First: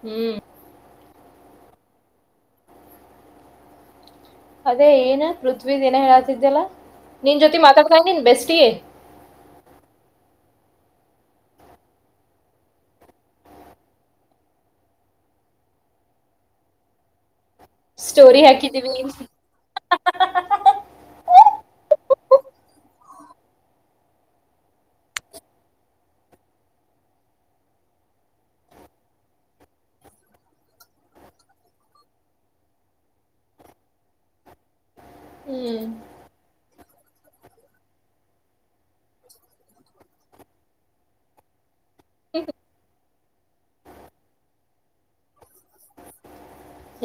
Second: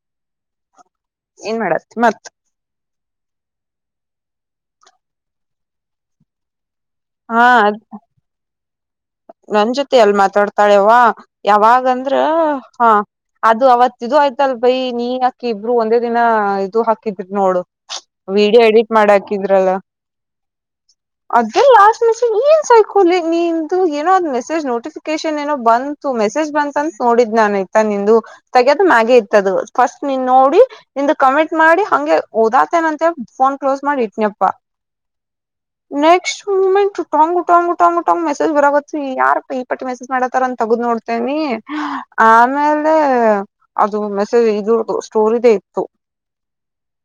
ಹ್ಮ್ ಏನ್ ಮಾಡತಿ ಮತ್ ಅದೇ ಏನ್ ಪೃಥ್ವೀದ್ ಏನ ಹೇಳಾತಿದ್ದ್ಯಲ್ಲ ನಿನ್ ಹಾ ಜೊತೆ ಮಾತಾಡ್ತಾ ಇದೀನ್ ಬೆಸ್ಟಿ ನನ್ ಜೊತೆ ಅಲ್ ಮಾತಾಡ್ತಾಳೆವ ಯಾವಾಗಂದ್ರ ಹಾ ಅದು ಅವತ್ ಇದು ಆಯ್ತಲ್ ಭೈ ನೀ ಅಕಿ ಇಬ್ರು ಒಂದೇ ದಿನ ಇದು ಹಾಕಿದ್ರಿ ನೋಡು ಸ್ಟೋರಿ ವಿಡಿಯೋ ಎಡಿಟ್ ಹಾಕಿದೀವಿ ಮಾಡ ಹಾಕಿದ್ರಲ್ಲ ಅದೇ ಲಾಸ್ ಮೆಸೇಜ್ ಏನ್ ಸಾಯಕಲಿ ನೀನ್ ಏನೋ ಅ್ ಮೆಸೇಜ್ ನೋಟಿಫಿಕೇಶನ್ ಏನೋ ಬಂತು ಮೆಸೇಜ್ ಬಂತ ಅಂತ ನೋಡಿದ್ ನಾನು ಆಯ್ತಾ ನಿಂದು ತಗಯದು ಆಗೇ ಇತು ಫಸ್ಟ್ ನಿನ್ ನೋಡಿ ನಿಂದ್ ಕಮೆಂಟ್ ಮಾಡಿ ಹಗೆ ಓದಾತೇಂತ ಫೋನ್ ಕ್ಲೋಸ್ ಮಾಡಿ ಇಟ್ನಿಯಪ್ಪ ಹ್ಮ್ ಟಂಗುಟ ಗುಟಂಗುಟಂಗ ರ ಯಾರಪ್ಪ ಈ ಪಟ್ಟಿ ಮೆಸೇಜ್ ಮಾಡತಾರ ಅಂತ ತಗೊಂಡ್ ನೋಡ್ತೇನಿ ಆಮೇಲೆ ಅದು ಮೆಸೇಜ್ ಇದರ್ದುು ಸ್ಟೋರ್ ಇದೇ ಇತ್ತು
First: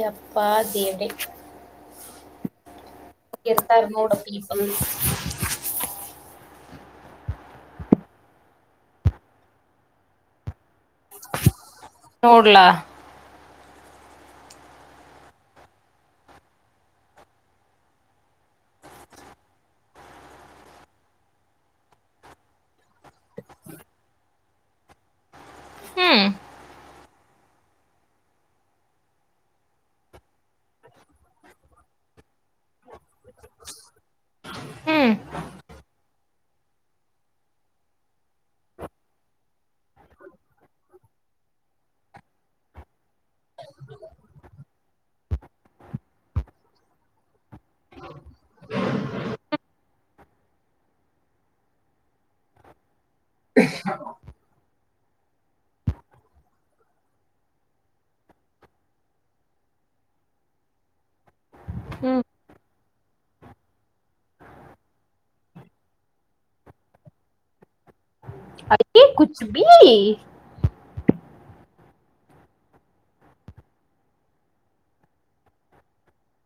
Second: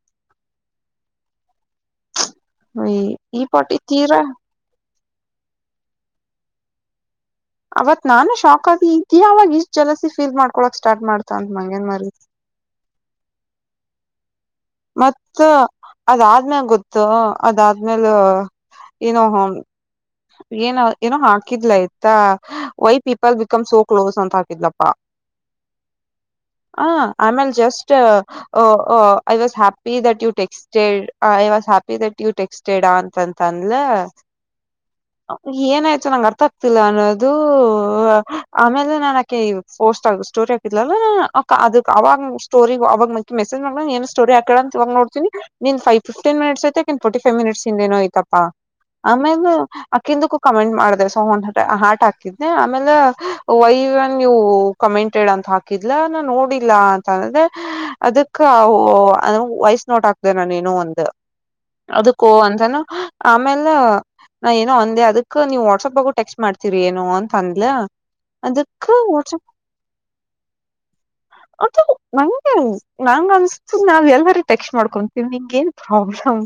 ಯಪ್ಪಾ ದೇವ್ರೇ ಈ ಈ ಪಾಟಿ ಯ್ತರ ನೋಡು ತೀರಾ ಅವತ್ ನಾನು ಶಾಕ್ ಆದ ಆಾವಾಗ ಇಷ್ಟ ಜಲಸಿ ಫೀಲ್ ಮಾಡ್ಕೊಕ್ ಸ್ಟಾರ್ಟ್ ಮಾಡ್ತ ಅಂತ ಮಂಗನ್ಮಾರ ನೋಡ್ಲಾ ಮತ್ತ ಅದಾದ್ಮ್ಯಲೆ ಗೊತ್ತು ಅದಾದ್ಮೇಲೆ ಇನ್ನುೋ ಏನ ಏನೋ ಹಾಕಿದ್ಲ ಆಯ್ತಾ why people become so close ಅಂತ ಹಾಕಿದ್ಲಪ್ಪಾ ಹ್ಮ್ ಹ ಆಮೇಲೆ just I was happy that you texted I happy that you texted ಅಂತಂತ ಅಂದ್ಲ ಹ್ಮ್ ಏನಾಯ್ತು ನಂಗೆ ಅರ್ಥ ಆಗ್ತಿಲ್ಲ ಅನ್ನೋದು ಆಮೇಲೆ ನಾನು ಅಕಿ ಫೋರ್ಸ್ ಸ್ಟೋರಿ ಹಾಕಿಲ್ಲ ಅದಕ್ ಅವಾಗ ಸ್ಟೋರಿ ಅವಾಗ ಮೈ ಮೆಸೇಜ್ ಮಾಡ ಏನ್ ಸ್ಟೋರಿ ಹಾಕ್ಯಾಲ ಅಂತ ನಡ್ತೀನಿ ನಿಂದ ಫಿಫ್ಟೀನ್ ಮಿನಿಟ್ಸ್ ಐತ ಆಕೀ ಫಾರ್ಟಿಫೈವ ಮಿನಿಟ್ಸ್ ಏನೋ ಐತಾ ಆಮೇಲೆ ಅಕಿಂದಕ್ಕೂ ಕಮೆಂಟ್ ಮಾಡಿದೆ ಸೊಹನ್ ಹಾಟ್ ಹಾಕಿದೆ ಆಮೇಲೆ ವೈವ ನೀವು ಕಮೆಂಟಡ್ ಅಂತ ಹಾಕಿದಿಲ್ಲ ನೋಡಿಲ್ಲ ಅಂತಂದ್ರೆ ಅದಕ್ಕ ವಯಸ್ ನೋಡ್ ಹಾಕ್ದೆನೆ ನೀನು ಒಂದ ಹ್ಮ್ ಅದಕ್ಕೋ ಅಂತಾನ ಆಮೇಲೆ ನಾ ಏನೋ ಅಂದೆ ಅದಕ್ ನೀವು ವಾಟ್ಸಪ್ ಬಾಗು ಟೆಕ್ಸ್ಟ್ ಮಾಡ್ತಿೀರಿ ಏನೋ ಅಂತ ಅಂದಲ ಅ ಕುಛ ಬಿ ಅದು ನಂಗೆ ನಂಗ ಅನ್ಸತ ನಾವ್ ಎಲ್ಲಾರೀಟೆಕ್ಷ ಮಾಡ್ಕೊಂತೀವಿ್ ನಿಂ ಏನ್ ಪ್ರಾಬ್ಲಮ್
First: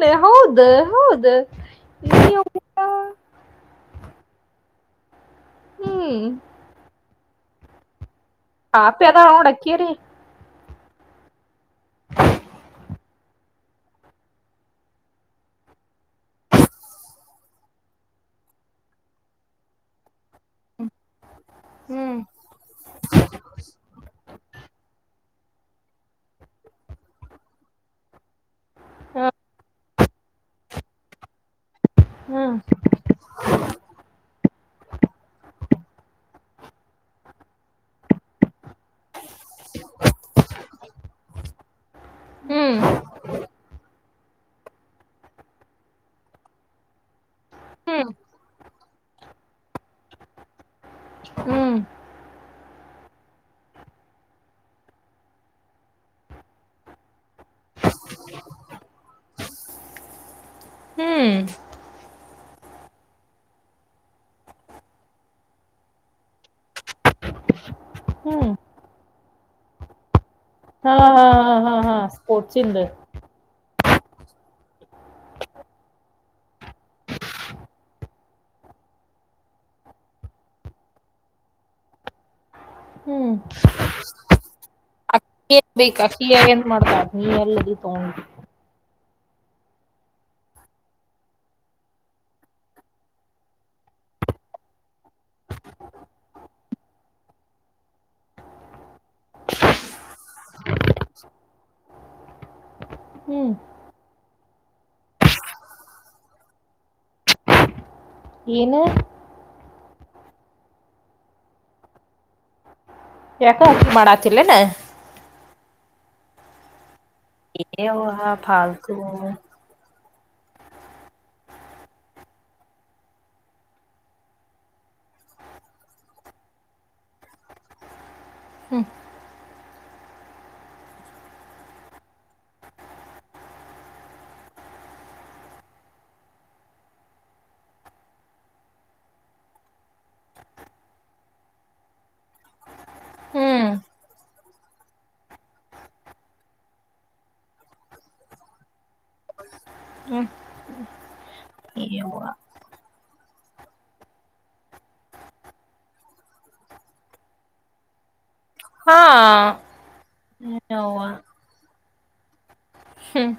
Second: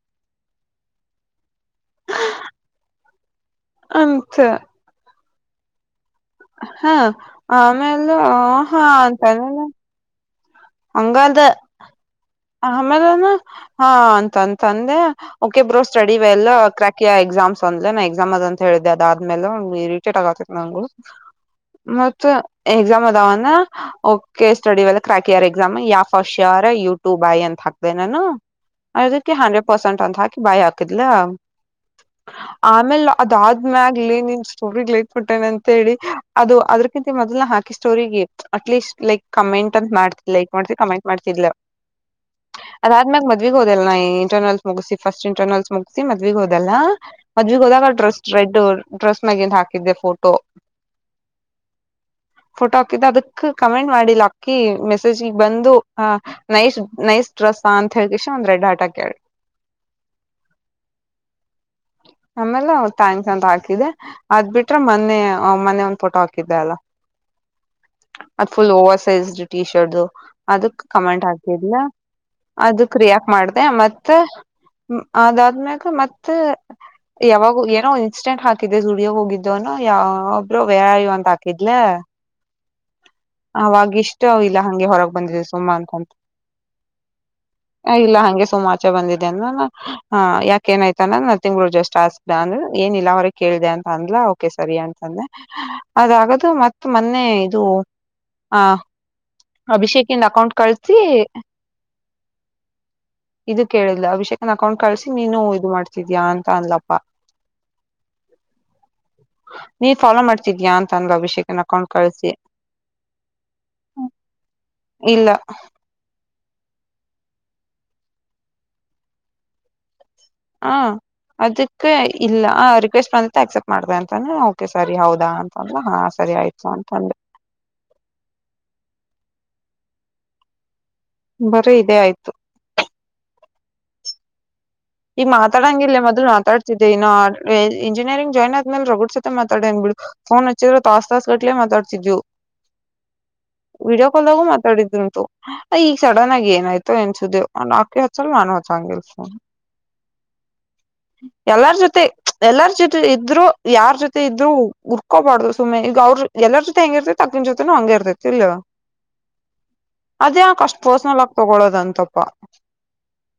ನ್ ಹೌದ ಹೌದ ಅಂತ ಹ್ಮ್ ಹಾ ಆಮೇಲೆ ಹಾ ಪಾಪಿ ಅಂತ ಅದಾಳ ನೋಡ್ ಅಕ್ಕಿರಿ ಹಂಗ ಅದ ಆಮೇಲೆಾನ ಹಾ ಅಂತಂತ ಅಂದೆ ಓಕೆ ಬ್ರೋ ಸ್ಟಡಿಲ್ಲ ಕ್ರಾಕಿ ಎಕ್ಸಾಮ್ಸ್ ಅಂದ ನಾ ಎಕ್ಸಾಮ್ ಅದ ಅಂತ ಹೇಳಿದ್ದೆ ಅದಾದ ಆದ್ಮೇಲೆ ಇರಿಟೇಟ್ ಆಗತಿತ್ ನಂಗಗು ಹ್ಮ್ ಮತ್ತ ಎಕ್ಸಾಮ್ ಅದಾವ ಓಕೆ ಸ್ಟಡಿ ವ ಕ್ರಾಕ್ ಇಯರ್ ಎಕ್ಸಾಮ್ ಯ ಫಸ್ಟ್ರ್ ಯ ಟು ಬಾಯ ಅಂತ ಹಾಕ್ದೆ ನಾನು ಅದಕ್ಕೆ ಹಂಡ್ರೆಡ್ ಪರ್ಸೆಂಟ್ ಅಂತ ಹಾಕಿ ಬಾಯ ಹಾಕಿದ್ಲ ಹ್ಮ್ ಆಮೇಲ್ ಅದಾದ್ಮ್ಯಾಗಲಿ ನೀನ್ ಸ್ಟೋರಿಗ್ೈಟ್ಬಟ್ಟೇನೆ ಅಂತೇಳಿ ಅದು ಅದ್ರ ಯಾಕಂತ ಮೊದ್ನ ಹಾಕಿ ಸ್ಟೋರಿರಿಗೆ ಅಟ್ಲೀಸ್ಟ್ ಲೈಕ್ ಕಮೆಂಟ್ ಅಂತ ಮಾಡ್ತಿ ಲೈಕ್ ಮಾಡ್ತಿವಿ ಕಮೆಂಟ್ ಮಾಡ್ತಿಾ ಹ ಅದಾದ್ಮ್ಯಾಗ ಮದ್ವಿಿಗೆ ಹೋದೆಲ್ಲ ನಾ ಇಂಟರ್ನಲ್ಸ್ ಮುಗಿಸಿಿ ಫಸ್ಟ್ ಇಂಟರ್ನಲ್ ಮುಗಿಸಿ ಮದ್ವಿಗ ಹೋದೆಲ್ಲಾ ಮದ್ ಈಗ ಹೋದಾಗ ಡ್ರೆಸ್ ರೆಡ್ ಡ್ರೆಸ್ ಮಗಿಂದ ಹಾಕಿದ್ದೆ ಫೋಟೋ ಹ್ಮ್ ಫೋಟೋ ಹಾಕಿದ್ದ ಅದಕ್ ಕಮೆಂಟ್ ಮಾಡಿಿಲ್ಲ ಅಕ್ಕಿ ಮೆಸೇಜ್ ಬಂದು ಆ ನೈಸ್ ನೈಸ್ ಡ್ರೆಸ್ಸ ಅಂತ ಹೇಳಕಷ ಒಂದ್ರೆಡ್ ಆಟಾ ಕೇಳಿ ಹ್ಮ್ ಆಮೇಲೆ ಥ್ಯಾಂಕ್ಸ್ ಅಂತ ಹಾಕಿದ್ದೆ ಅದ್ ಬಿಟ್ರೆ ಮೊೆ ಮೊನೆೆ ಒಂದ್ ಫೋಟೋ ಹಾಕಿದ್ದೆ ಅಲ್ಲ ಅದ ಹ್ಮ್ full over sized T shirt ಅದಕ್ ಹಾ ಹಾ ಕಮೆಂಟ್ ಹಾ ಹಾಕ್ತ ಹಾ ಲ್ಲ ಹಾ ಸ್ಪೋರ್ಟ್ಸಿಂದ ಅದ ಕರಿಯಾಕ್ ಮಾಡ್ದ ಮತ್ತ ಅದಾದ್ಮ್ಯಾಗ ಮತ್ತ ಯಾವಾಗ ಏನೋ ಇನ್ಸ್ಟೆಂಟ್ ಹಾಕಿದೆ ುಡಿಯೋಗ ಹೋಗಿದ್ದುನೋ ಯಾವಬ್್ರರು ವೇರ ಇವ ಅಂತ ಹಾಕಿದ್ಲ ಹ್ಮ್ ಅವಾಗ ಇಷ್ಟ ಇಲ್ಲ ಹಂಗೆ ಹೊರಗ ಬಂದಿದೆ ಅಕ್ಕಿ ಸುಮಾ ಬೇಕ ಅಂತಂತ ಅಕ್ಕಿ ಏನ್ ಮಾಡ್ತಾಳ ನೀ ಎಲ್ಲದಿ ಇಲ್ಲ ತಗೊಂಡ್ ಹಗೆ ಸೋಮಾ ಆಚೆ ಬಂದಿದೆ ಯಾಕ ಏನಯ್ತ ಅ ತಿಂಗಂಗಳು ಜಸ್ಟ್ ಆಸ್ಿದೆ ಅಂದ್ರೆ ಏನಿಲ್ಲಲ್ಲ ಅವ್ರ ಕೇಳಿದೆ ಅಂತ ಅಂದಲ ಕೆ ಸರಿ ಅಂತಾನೆ ಅದಾಗದು ಮತ್ತ ಮೊನ್ನೆ ದು ಹ ಅಭಿಷೇಕಿಂದ ಅಕೌಂಟ್ ಕಳಸಿ ಹ್ಮ್ ಇದು ಕೇಳಿಲ್ಲ ಅಭಿಷೇಕ್ ನನ್ನ ಅಕೌಂಟ್ ಕಳ್ಸಿ ನೀನು ಇ ಮಾಡ್ತಿದ್ಯಾ ಅಂತ ಅನ್ಲಪ್ಪ. ಏನು ನೀನ್ ಫಾಲೋ ಮಾಡ್ತಿದ್ಯಾಾ ಅಂದಲ್ ಅಭಿಷೇಕನ್ ಅಕೌಂಟ್ ಕಳ್ಸಿ. ಯಾಕ ಹಕಿ ಮಾಡಾತಿಲ್ಲನೆ. ಇಲ್ಲ [inaudible] ಏ ಫಾಲ್ತು ಹಾ ಅದಕ್ಕೆ ಇಲ್ಲ ರಿಕ್ವೆಸ್ಟ್ ಬಂದ ಆಕ್ಸೆಪ್ಟ ಮಾಡ್ದ ಅಂತಾನ ಓಕೆ ಸರಿ ಹೌದಾ ಅಂತಂದ್ರೆ ಹಾ ಸ. ಸರಿ ಆಯ್ತು ಅಂತಂಡೆ. [unintelligible] [inaudible] [inaudible] ಬರೀ ಇದದೆ ಆಯ್ತು ಈಗ ಮಾತಾಡಂಗಿಲ್ಲ ಮೊದ್ಲು ಮಾತಾಡ್ತಿದ್ದೆ ಇನ್ನು ಇಂಜಿನಿಯರಿಂಗ್ ಜಾಯ್ನ್ ಆದ್ಮೇಲೆ ರಗುಡ್ ಸತೆ ಮಾತಾಡಂಗ್ ಬಿು ಫೋನ್ ಹಚ್ಚಿದ್ರೆ ತಾಸ್ ತಾಸ್ ಕಟ್ಲೆೇ ಮಾತಾಡ್ತಿದಿದ್ದು ಹ ವಿಡಿಯೋ ಕಾಲ್ ದಾಗ ಮಾತ್. ತಡಿದ್ ಉಂಟು ಈಗ ಸಡನ್ ಆಗಿ ಏನಾಯ್ತು ಎನ್ಸುದೇವ ಆಕೆ ಹೊಚ್ಚಲ್ ನಾನು ಹೊಚ್ಚಂಗ ಇಲ್ಸ. ಹ್ಮ ಎಲ್ಲಾರ್ ಜೊತೆ ಎಲ್ಲಾರ್ ಜೊತೆ. ಇದ್ರು ಯಾರ ಜೊತೆ ಇದರು ಉರ್ಕೋಬಾರ್ದು ಸುಮ್ಮನೆ ಈಗ ಅವ್ರರು ಎಲ್ಲರ ಜೊತೆ ಹೆಂಗ ಇರ್ತೈತಿ ತಕ್ನ ಜೊತೆನು ಹಂಗೆ ಇರ್ಬೇಕು. ಇಲ್ ಹಾ ಅದೇ ಕಷ್ಟ ಯವ್ವ ಪೋರ್ಸ್ನಲ್ ಆಗ ತಗೊಳೋದಂತಪ್ಪ. ಹ್ಮ್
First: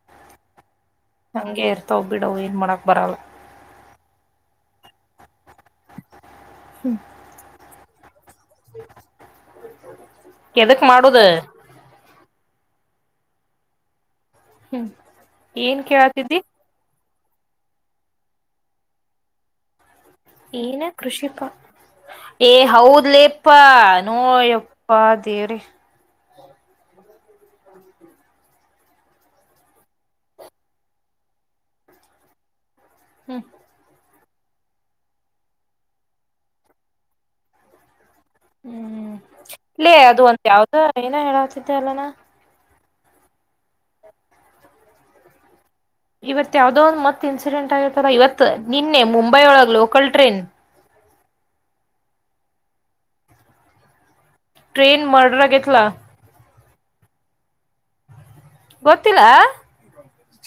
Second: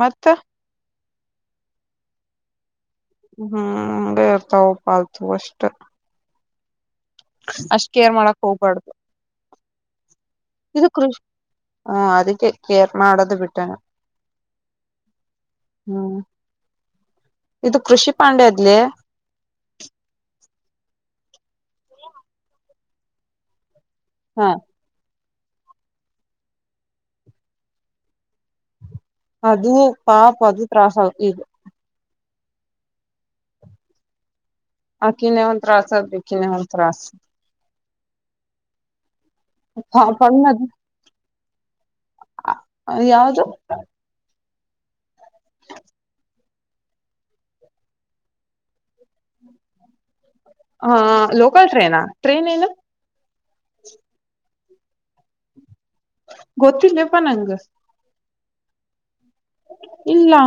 ಮತ್ತ ಹಂಗೆ ಇರ್ತವ್ ಬಿಡ ಏನ್ ಮಾಡ. ಹ್ಮ್ ಬೇ ಇರ್ತಾವ ಪ ಆಲ್ತ ಅಷ್ಟ. ಹ್ಮ್ ಅಷ್ಟ ಕೇರ್ ಮಾಡಕ್ ಹೋಗ್ಬಾರ್ದು. ಎದಕ್ ಇದು ಕೃಷ ಮಾಡುದ ಹ ಅದಕ್ಕೆ ಕೇರ್ ಮಾಡಡೋದ ಬಿಟ್ಟಾನ. ಹ್ಮ್ ಏನ್ ಕೇಳತಿದ್ದಿ. ಇದು ಕೃಷಿ ಪಾಂಡೆದ್ಲಿ. ಏನ ಕೃಷಿಪಾ ಏ ಹೌದ್ಲಿಪ್ಪಾ ಹ ನೋಯ್ಯಪ್ಪ. ೇರಿ [inaudible] ಅದು ಪಾಪ ಅದು ತ್ರಾಸ ಆಗ್ ಇದು. ಹ್ಮ್ ಹಕಿನ್ ಒನ್ ತ್ರಾಸ ಬೇಕಿ ನ ಒನ್ ತ್ರಾಸ. ಹ್ಮ್ ಇಲ್ಲೇ ಅದು ಒಂದ ಪಾಪಣ್ಣ ಯಾವ್ದ ಏನ ಹೇಳತಿದ್ದ ಅಲ್ಲನಾ. ಅ ಯಾವ್ದು. ಇವತ್ ಯಾವ್ದೋ ಒಂದ್ ಮತ್ ಇನ್ಸಿಡೆಂಟ್ ಆಗಿತ್ತಲ್ಲ ಇವತ್ ನಿನ್ನೆ ಮುಂಬೈ ಒಳಗ್ ಲೋಕಲ್ ಟ್ರೈನ್. ಹ ಲೋಕಲ್ ಟ್ರೇನಾ ಟ್ರೈನ್ ಏನು. ಟ್ರೇನ್ ಮರ್ಡರ [inaudible] ಗೊತ್ತಿಲ್ಲಪ್ಪ ನಂಗ. ಗತ್ತ [inaudible] ಇಲ್ಲಾ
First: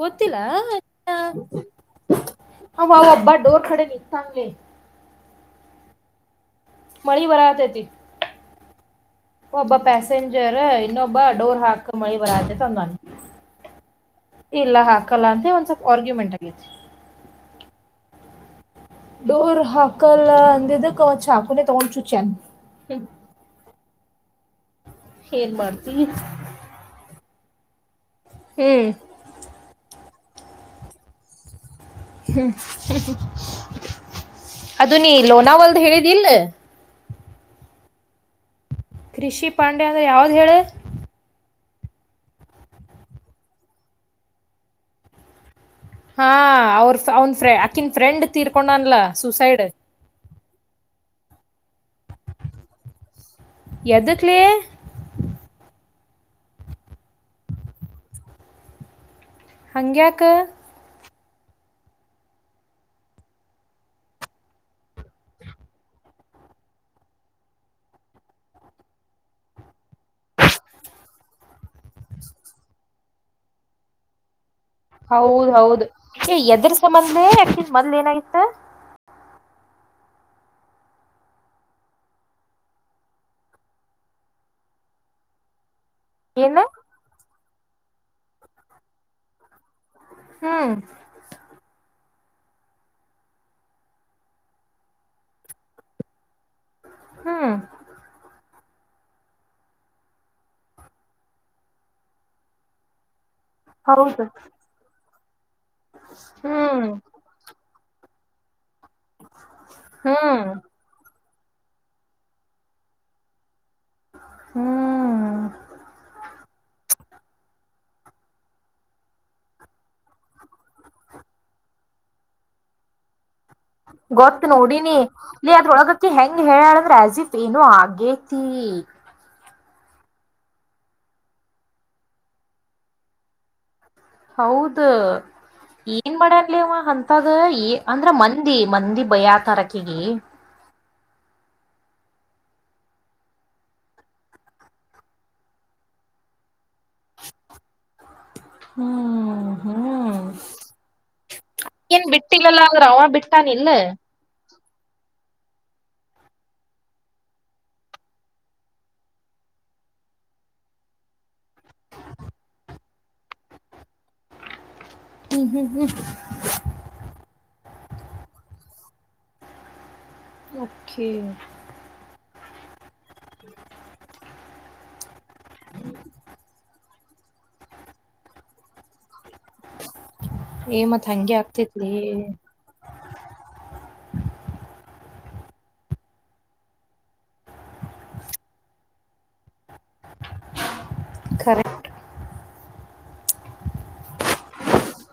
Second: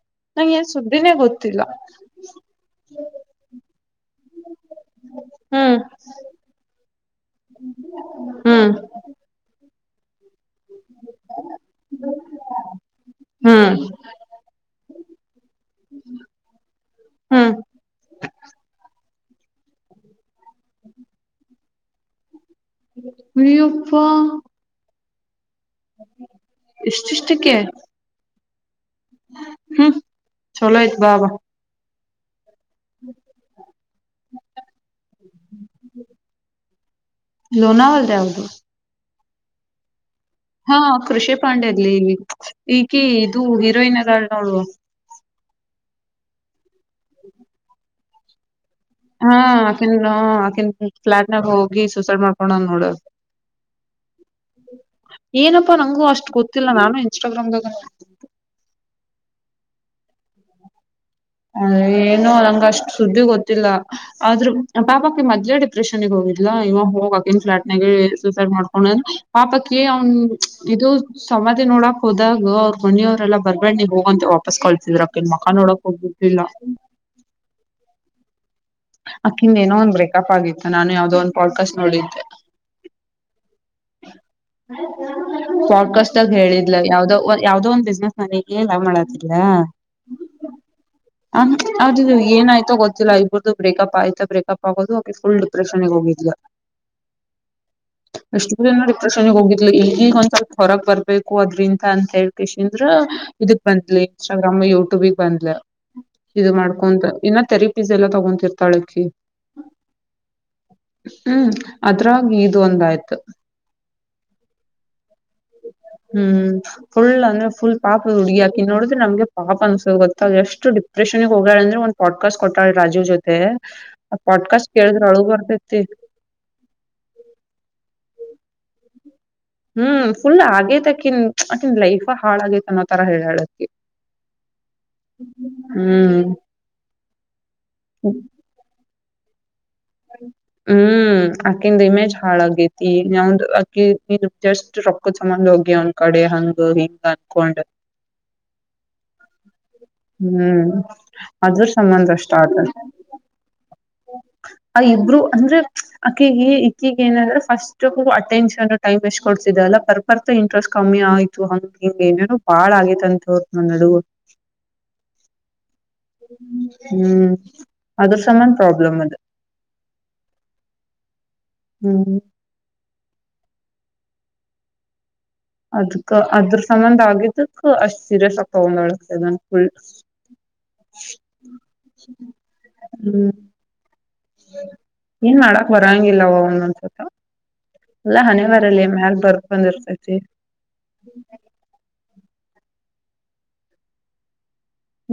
ಗೊತ್ತಿಲ್ಲಾ. ಸುದ್ದಿನೇ ಗೊತ್ತಿಲ್ಲ ಹಾವು ಅಬ್ಬಾ ಡೋರ್ ಕಡೆ ನಿಕ್ತೆ. ಹ್ಮ್ ಮಳಿ ಬರತೈತಿ ಹ್ಮ್. ಸೆಂಜರ್ ಇನ್ನೊಬ ಡೋರ್ ಹಾಕ ಮಳಿ ಬರದೆ ತಂದಾನ. ಹ್ಮ್ ಇಲ್ಲ ಹಾಕಲ್ಲ ಅಂತ ಒಂದ್ ಸ್ವಲ್ ಆರ್ಗ್ಯುಮೆಂಟ್ ಆಗ. [inaudible] ಡೋರ್ ಹಾಕಲ ಅಂದದ ಚಾಕು ತಗೊಂಡ ಚುಚ್ ಚೆನ್. ವಿಯೂಪ್ಪ ಏನ್ ಮಾಡ್ತಿ ಕ್ಕೆ ಹ್ಮ್ ಹ್ಮ್ ಚಲೋ ಆಯ್ತ ಬಾಬಾ ಹ್ಮ್ [unintelligible] ಅದು ನೀ ಲೋನಾವಲ್ದ ಹೇಳಿದಲ್ಲ ಹೌದು ಕೃಷಿ ಪಾಂಡೆ ಅಂದ್ರ ಯಾವ್ದ್ ಹೇಳ ಪಾಂಡೆಲಲ್ಲಿ ಈಗ ಇದು ಹೀರೋಯಿನ್ ಇದ್ದಾಳ್ ನೋಡು ಹಾ ಅವ್ರ ಅವನ್ ಫ್ರ ಅಕನ್ ಫ್ರೆಂಡ್ ತೀರ್ ಹಾ ಆಕನ್ ಆಕನ್ ಫ್ಲಾಟ್ನಾಗ ಹೋಗಿ ಸೂಸೈಡ್ ಮಾಡ್ಕೊಂಡ್ ನೋಡ. ಎದಕ್ಲೇ ಏನಪ್ಪಾ ನಂಗು ಅಷ್ಟ. ಅಷ್ಟ ಗೊತ್ತಿಲ್ಲ ನಾನು ಇನ್ಸ್ಟಾಗ್ರಾಮ್ದಾಗ ಹಂಗ್ಯಾಕ. [inaudible] ಏನೋ ನಂಗ ಅಷ್ಟ್ ಸುದ್ದಿ ಗೊತ್ತಿಲ್ಲ ಆದ್ರ ಪಾಪಪ್ಪಿ ಮೊದ್ಲೇ ಡಿಪ್ರೆಷನ್ಗ್ ಹೋಗಿದ್ಲು ಇವಾಗ ಹೋಗಕನ್ ಫ್ಲಾಟ್ ನ ಸೂಸೈಡ್ ಮಾಡ್ಕೊಂಡ ಪಾಪಕ್ಕ ಅವ್ನ್ ಇದು ಸಮಾಧಿ ನೋಡ ಹೋದಾಗ ಅವ್ರ ಮನೆಯವರೆಲ್ಲ ಬರ್ಬೇಡ್ ನೀ ಹೋಗಂತ ವಾಪಸ್ ಕಳ್ಸಿದ್ರು ಅಕೀ ಹೌದ್ ಮಕಾ ನೋಡಕ್ ಹೌದ್ ಬಿಡ್ಲಿಲ್ಲ ಎದ್ರ ಸಂಬಂದೆ ಅಕಿ ಮದ್ವೆ ಆಗ್ ಅಕಿಿಂದ ಏನೋ ಒಂದ್ ಬ್ರೇಕಪ್ ಆಗಿತ್ತು ನಾನು ಯಾವ್ದೋ ಒಂದ್ ಪಾಡ್ಕಾಸ್ಟ್ ನೋಡಿದ್ದೆ ಸ [unintelligible] ಕಸ [unintelligible] ಏನ ಹೇಳಿದ್ಲ ಯಾವ್ದೋ ಯಾವ್ದದೋ ಒಂದ್ ಬಿಸ್ನೆಸ್ ನನಗೆ ಲ [unintelligible] ಹ್ಮ್ ಅವ್ರ ಏನ್ಾಯ್ತೋ ಗೊತ್ತಿಲ್ಲ ಇಬ ಬ್ರೇಕಪ್ ಆಯ್ತಾ ಬ್ರೇಕಪ್ ಆಗೋದು ಅವೆ ಫುಲ್ ಡಿಪ್ರೆಷನ್ ಗೆ ಹೋಗಿದ್ಲಾ ಹ್ಮ್ ಅಷ್ಟು ದಿನಾ ರಿಪ್ರೆಷನ್ಗ್ ಹೋಗಿದ್ಲು ಈಗಗ ಒಂದ್ ಸ್ವಲ್ಪ ಹೊರಕ್ ಬರ್ಬೇಕು ಅದ್ರಿಂದ ಅಂತ ಹೇಳೇಳ್ ಕಳ್ಸಿದ್ರು ಇದಕ್ ಬಂದ್ಲು ಹೌದು ಇನ್ಸ್ಟಾಗ್ರಾಮ್ ಯೂಟ್ಯೂಬಗ್ ಬಂದ್ಲು ಇದು ಹ್ಮ್ ಮಾಡ್ಕೊಂತ ಇನ್ನ ಥೆರಪೀಸ್ ಎಲ್ಲಾ ತಗೊಂಡ ತಳಕಿ ಹ್ಮ್ ಹ್ಮ್ ಅದ್ರಾಗಿ ಇದು ಒಂದಯ್ತು ಹ್ಮ್ ಹ್ಮ್ ಫುಲ್ ಅಂದ್ರೆ ಫುಲ್ ಪಾಪದ್ ಹುಡ್ಗಿ ಅಕಿ ನೋಡಿದ್ರೆ ನಮಗೆ ಪಾಪ ಅನ್ಸೋದು ಗೊತ್ತ ಎಷ್ಟ ಡಿಪ್ರೆಷನ್ಗೆ ಹೋಗ್ಯಾಳ್ ಅಂದ್ರೆ ಪಡ್ಕಸ್ ಕೊಟ್ಳ್ ರಾಜು ಗೊತ್ ನೋಡಿನಿ ಲ್ಲಿ ಬರ್ತೈತಿ ಅದ್ರೊಳಗಕ್ಕೆ ಹೆಂಗ್ ಹೇಳಾಳಂದ್ರೆ ಅಜೀಫ್ ಏನು ಹಾಗೆ ಹ್ಮ್ ಹ್ಮ್ ಫುಲ್ ಆಗೇತಕನ್ ಅನ್ ಲೈಫ ಹಾಳಗೇತ ಅನ್ನೋತರ ಹೇಳಳಕಿ ಹೌದು ಏನ್ ಮಾಡ್ಯರ್ಲವ ಅಂತದ ಅಂದ್ರ ಮಂದಿ ಮಂದಿ ಭಯ ತರಕ ಹ್ಮ್ ಹ್ಮ್ ಅಕಿಂದ ಇಮೇಜ್ ಹಾಳಗೇತಿ ನ್ ಅಕ್ಕಿ ಜಸ್ಟ್ ರೊಕ್ಕದನ್ ಹೋಗಿವನ್ಕ ಕಡೆ ಹಂಗ ಹಿಂಗ ಅನ್ಕೊಂಡ ಹ [inaudible] ಹ್ಮ್ ಹ್ಮ್ ಹ್ಮ್ ಅದ್ರ ಏನ್ ಸಂಬಂಧ ಅಷ್ಟ ಆತ ಬಿಟ್ಟಿಲ್ಲಲ್ಲ ಅವ ಬಿಟ್ಟಾನ ಇಿಲ್ಲ ಹ್ಮ್ [inaudible] ಆ ಇಬ್ರು ಅಂದ್ರೆ ಅಕ್ಕಿಗೆ ಇಕ್ಕಿಗೆ ಏನಂದ್ರೆ ಫಸ್ಟ್ ಅಟೆನ್ಷನ್ ಟೈಮ್ ಎಷ್ಟ್ ಕೊಡ್ಸಿದ್ದಾರೆ ಲ್ಲ ಬರಬರ್ತಾ ಇಂಟ್ರೆಸ್ಟ್ ಕಮ್ಮಿ ಆಯ್ತು ಹಂಗ ಹಿಂಗ ಏನೇನೋ ಬಾಳ ಆಗೇತಂತ್ ನಡಗು ಹ್ಮ್ ಅದ್ರಸಮ್ಮನ್ ಪ್ರಾಬ್ಲಮ ಅದ ಓಕೆ ಹ್ಮ್ ಹ್ಮ ಆ ಅಷ್ಟ್ ಸೀರೆ ಸ್ವಪ ಒಂದೊಳಗ್ತದ ಏ ಮತ್ ಹಂಗೆ ಆಗ್ತೈತ್ಲಿ ಹ್ಮ್ ಏನ್ ಮಾಡಕ್ ಬರಂಗಿಲ್ಲವ ಒಂದೊಂದ್ಸತ ಅಲ್ಲಾ ಹನೆವಾರಲ್ಲಿ ಮ ಯ್ಯಲ್ ಬರ್ಕಂದಿರ್ತೈತಿ ಖರೆ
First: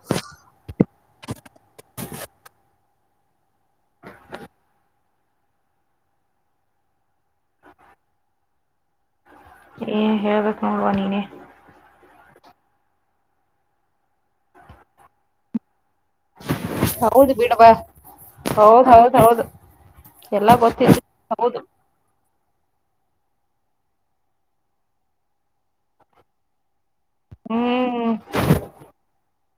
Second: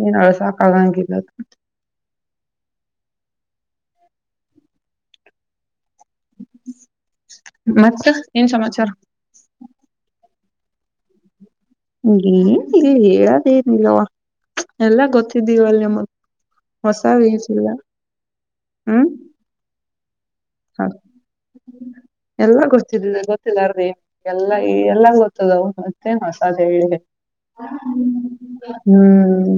ಏನಳೆ ಸಾಕಾಗಂಗಿಲ್ಲ ಮತ್ತ ಏನ್ ಸಮಾಚಾರ ಏ ಹೇಳ್ಬೇಕು ನೋಡುವ ನೀನೇ ಏನ್ ಹೇಳದೇಏನಲ್ವಾ ಎಲ್ಲ ಗೊತ್ತಿದ್ದೀವ ಅಲ್ ನಮ್ಮಗ್ ಹೊಸ ಹೌದು ವಿಸಿಲ್ಲ ಬಿಡವಾ ಹೌದ್ ಹ್ಮ್ ಹೌದ್ ಹೌದು ಎಲ್ಲಾ ಗೊತ್ತಿದ ಹೌದು ಎಲ್ಲ ಗೊತ್ತಿದ ಗೊತ್ತಿಲ್ಲಾರ್ದೇ ಎಲ್ಲಾ ಎಲ್ಲ ಗೊತ್ತದಾವ ಮತ್ತೇನು ಹೊಸದ ಹೇಳಿದೆ ಹ್ಮ್ ಹ್ಮ್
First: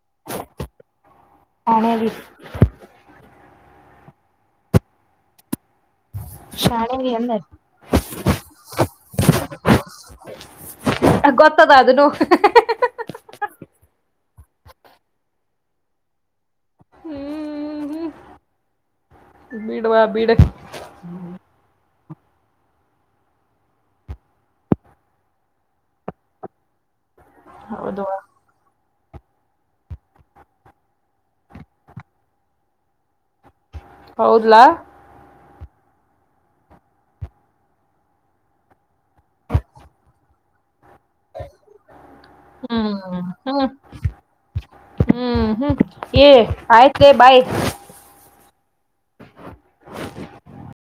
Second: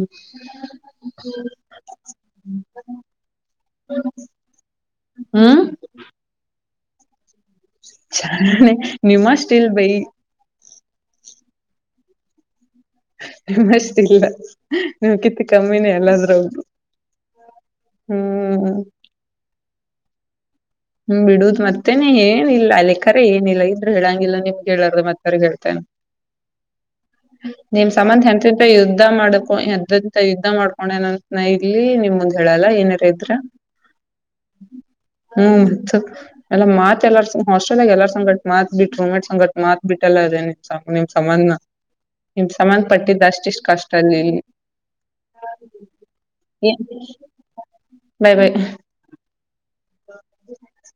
ಹಾಣಾಗಿ ಹ್ಮ ಶಾಣೆಗೆ ಎಂದ ನಿಮ್ಮ ಸ್ಟೀಲ್ ಬೈ ಗೊತ್ತದ ಅದನು ನಿಷ್ಟ ಇಲ್ಲ ನೀವು್ ಕಿತ್ ಕಮ್ಮಿನೇ ಎಲ್ಲಾದ್ರ ಒದು ಹ್ಮ್ ಬೀಡುುವ ಬೀಡ ಹ್ಮ್ ಬಿಡುದು ಮತ್ತೆ ಮತ್ತೇನೆ ಏನಿಲ್ಲ ಲೆಕ್ಕಾರೆ ಏನಿಲ್ಲ ಇದ್ರರು ಹೇಳಂಗಿಲ್ಲ ನಿಮ್ಗೆ ಹೇಳಾರ ಮತ್ತವ್ರ ಹೇಳ್ತೇನೆ ಹ ನಿಮ್ ಸಂಬಂ ಹೆತ್ರಿಂತ ಯುದ್ಧ ಮಾಡ್ಕೊ ಹೆದ್ರಂತ ಯುದ್ಧ ಮಾಡ್ಕೊಂಡ ನನ ಇಲಿ ನಿಮ್ ಮುಂದ ಹೇಳಲ್ಲಾ ಏನಯಾರ ಇದ್ರ ಹೌದ್ಲಾ ಹ್ಮ್ ಮ ಎಲ್ಲ ಮಾತ್ ಎಲ್ಲಾರ್ ಹಾಸ್ಟೆಲ್ಗೆ ಎಲ್ಲಾರ್ ಸಂಗಟ ಮಾತ್ ಬಿಟ್ಟ ರೂಮ್ೇಟ್ ಸಂಗಟ ಮಾತ್ ಬಿಟ್ಟ ಎಲ್ಲ ನಿ್ ನಿಮ್ ಸಮಾನ ನಿಮ್ ಸಮಾನ ಹ್ಮ್ ಪಟ್ಟಿದ್ದ ಅಷ್ಟಿಷ್ಟ ಹ್ಮ್ ಕಷ್ಟ ಅಲ್ಲಿ ಇಲ್ಲಿ ಹ್ಮ್ ಹ್ಮ್ ಏ ಆಯ್ತ ಬಾಯ್ ಹ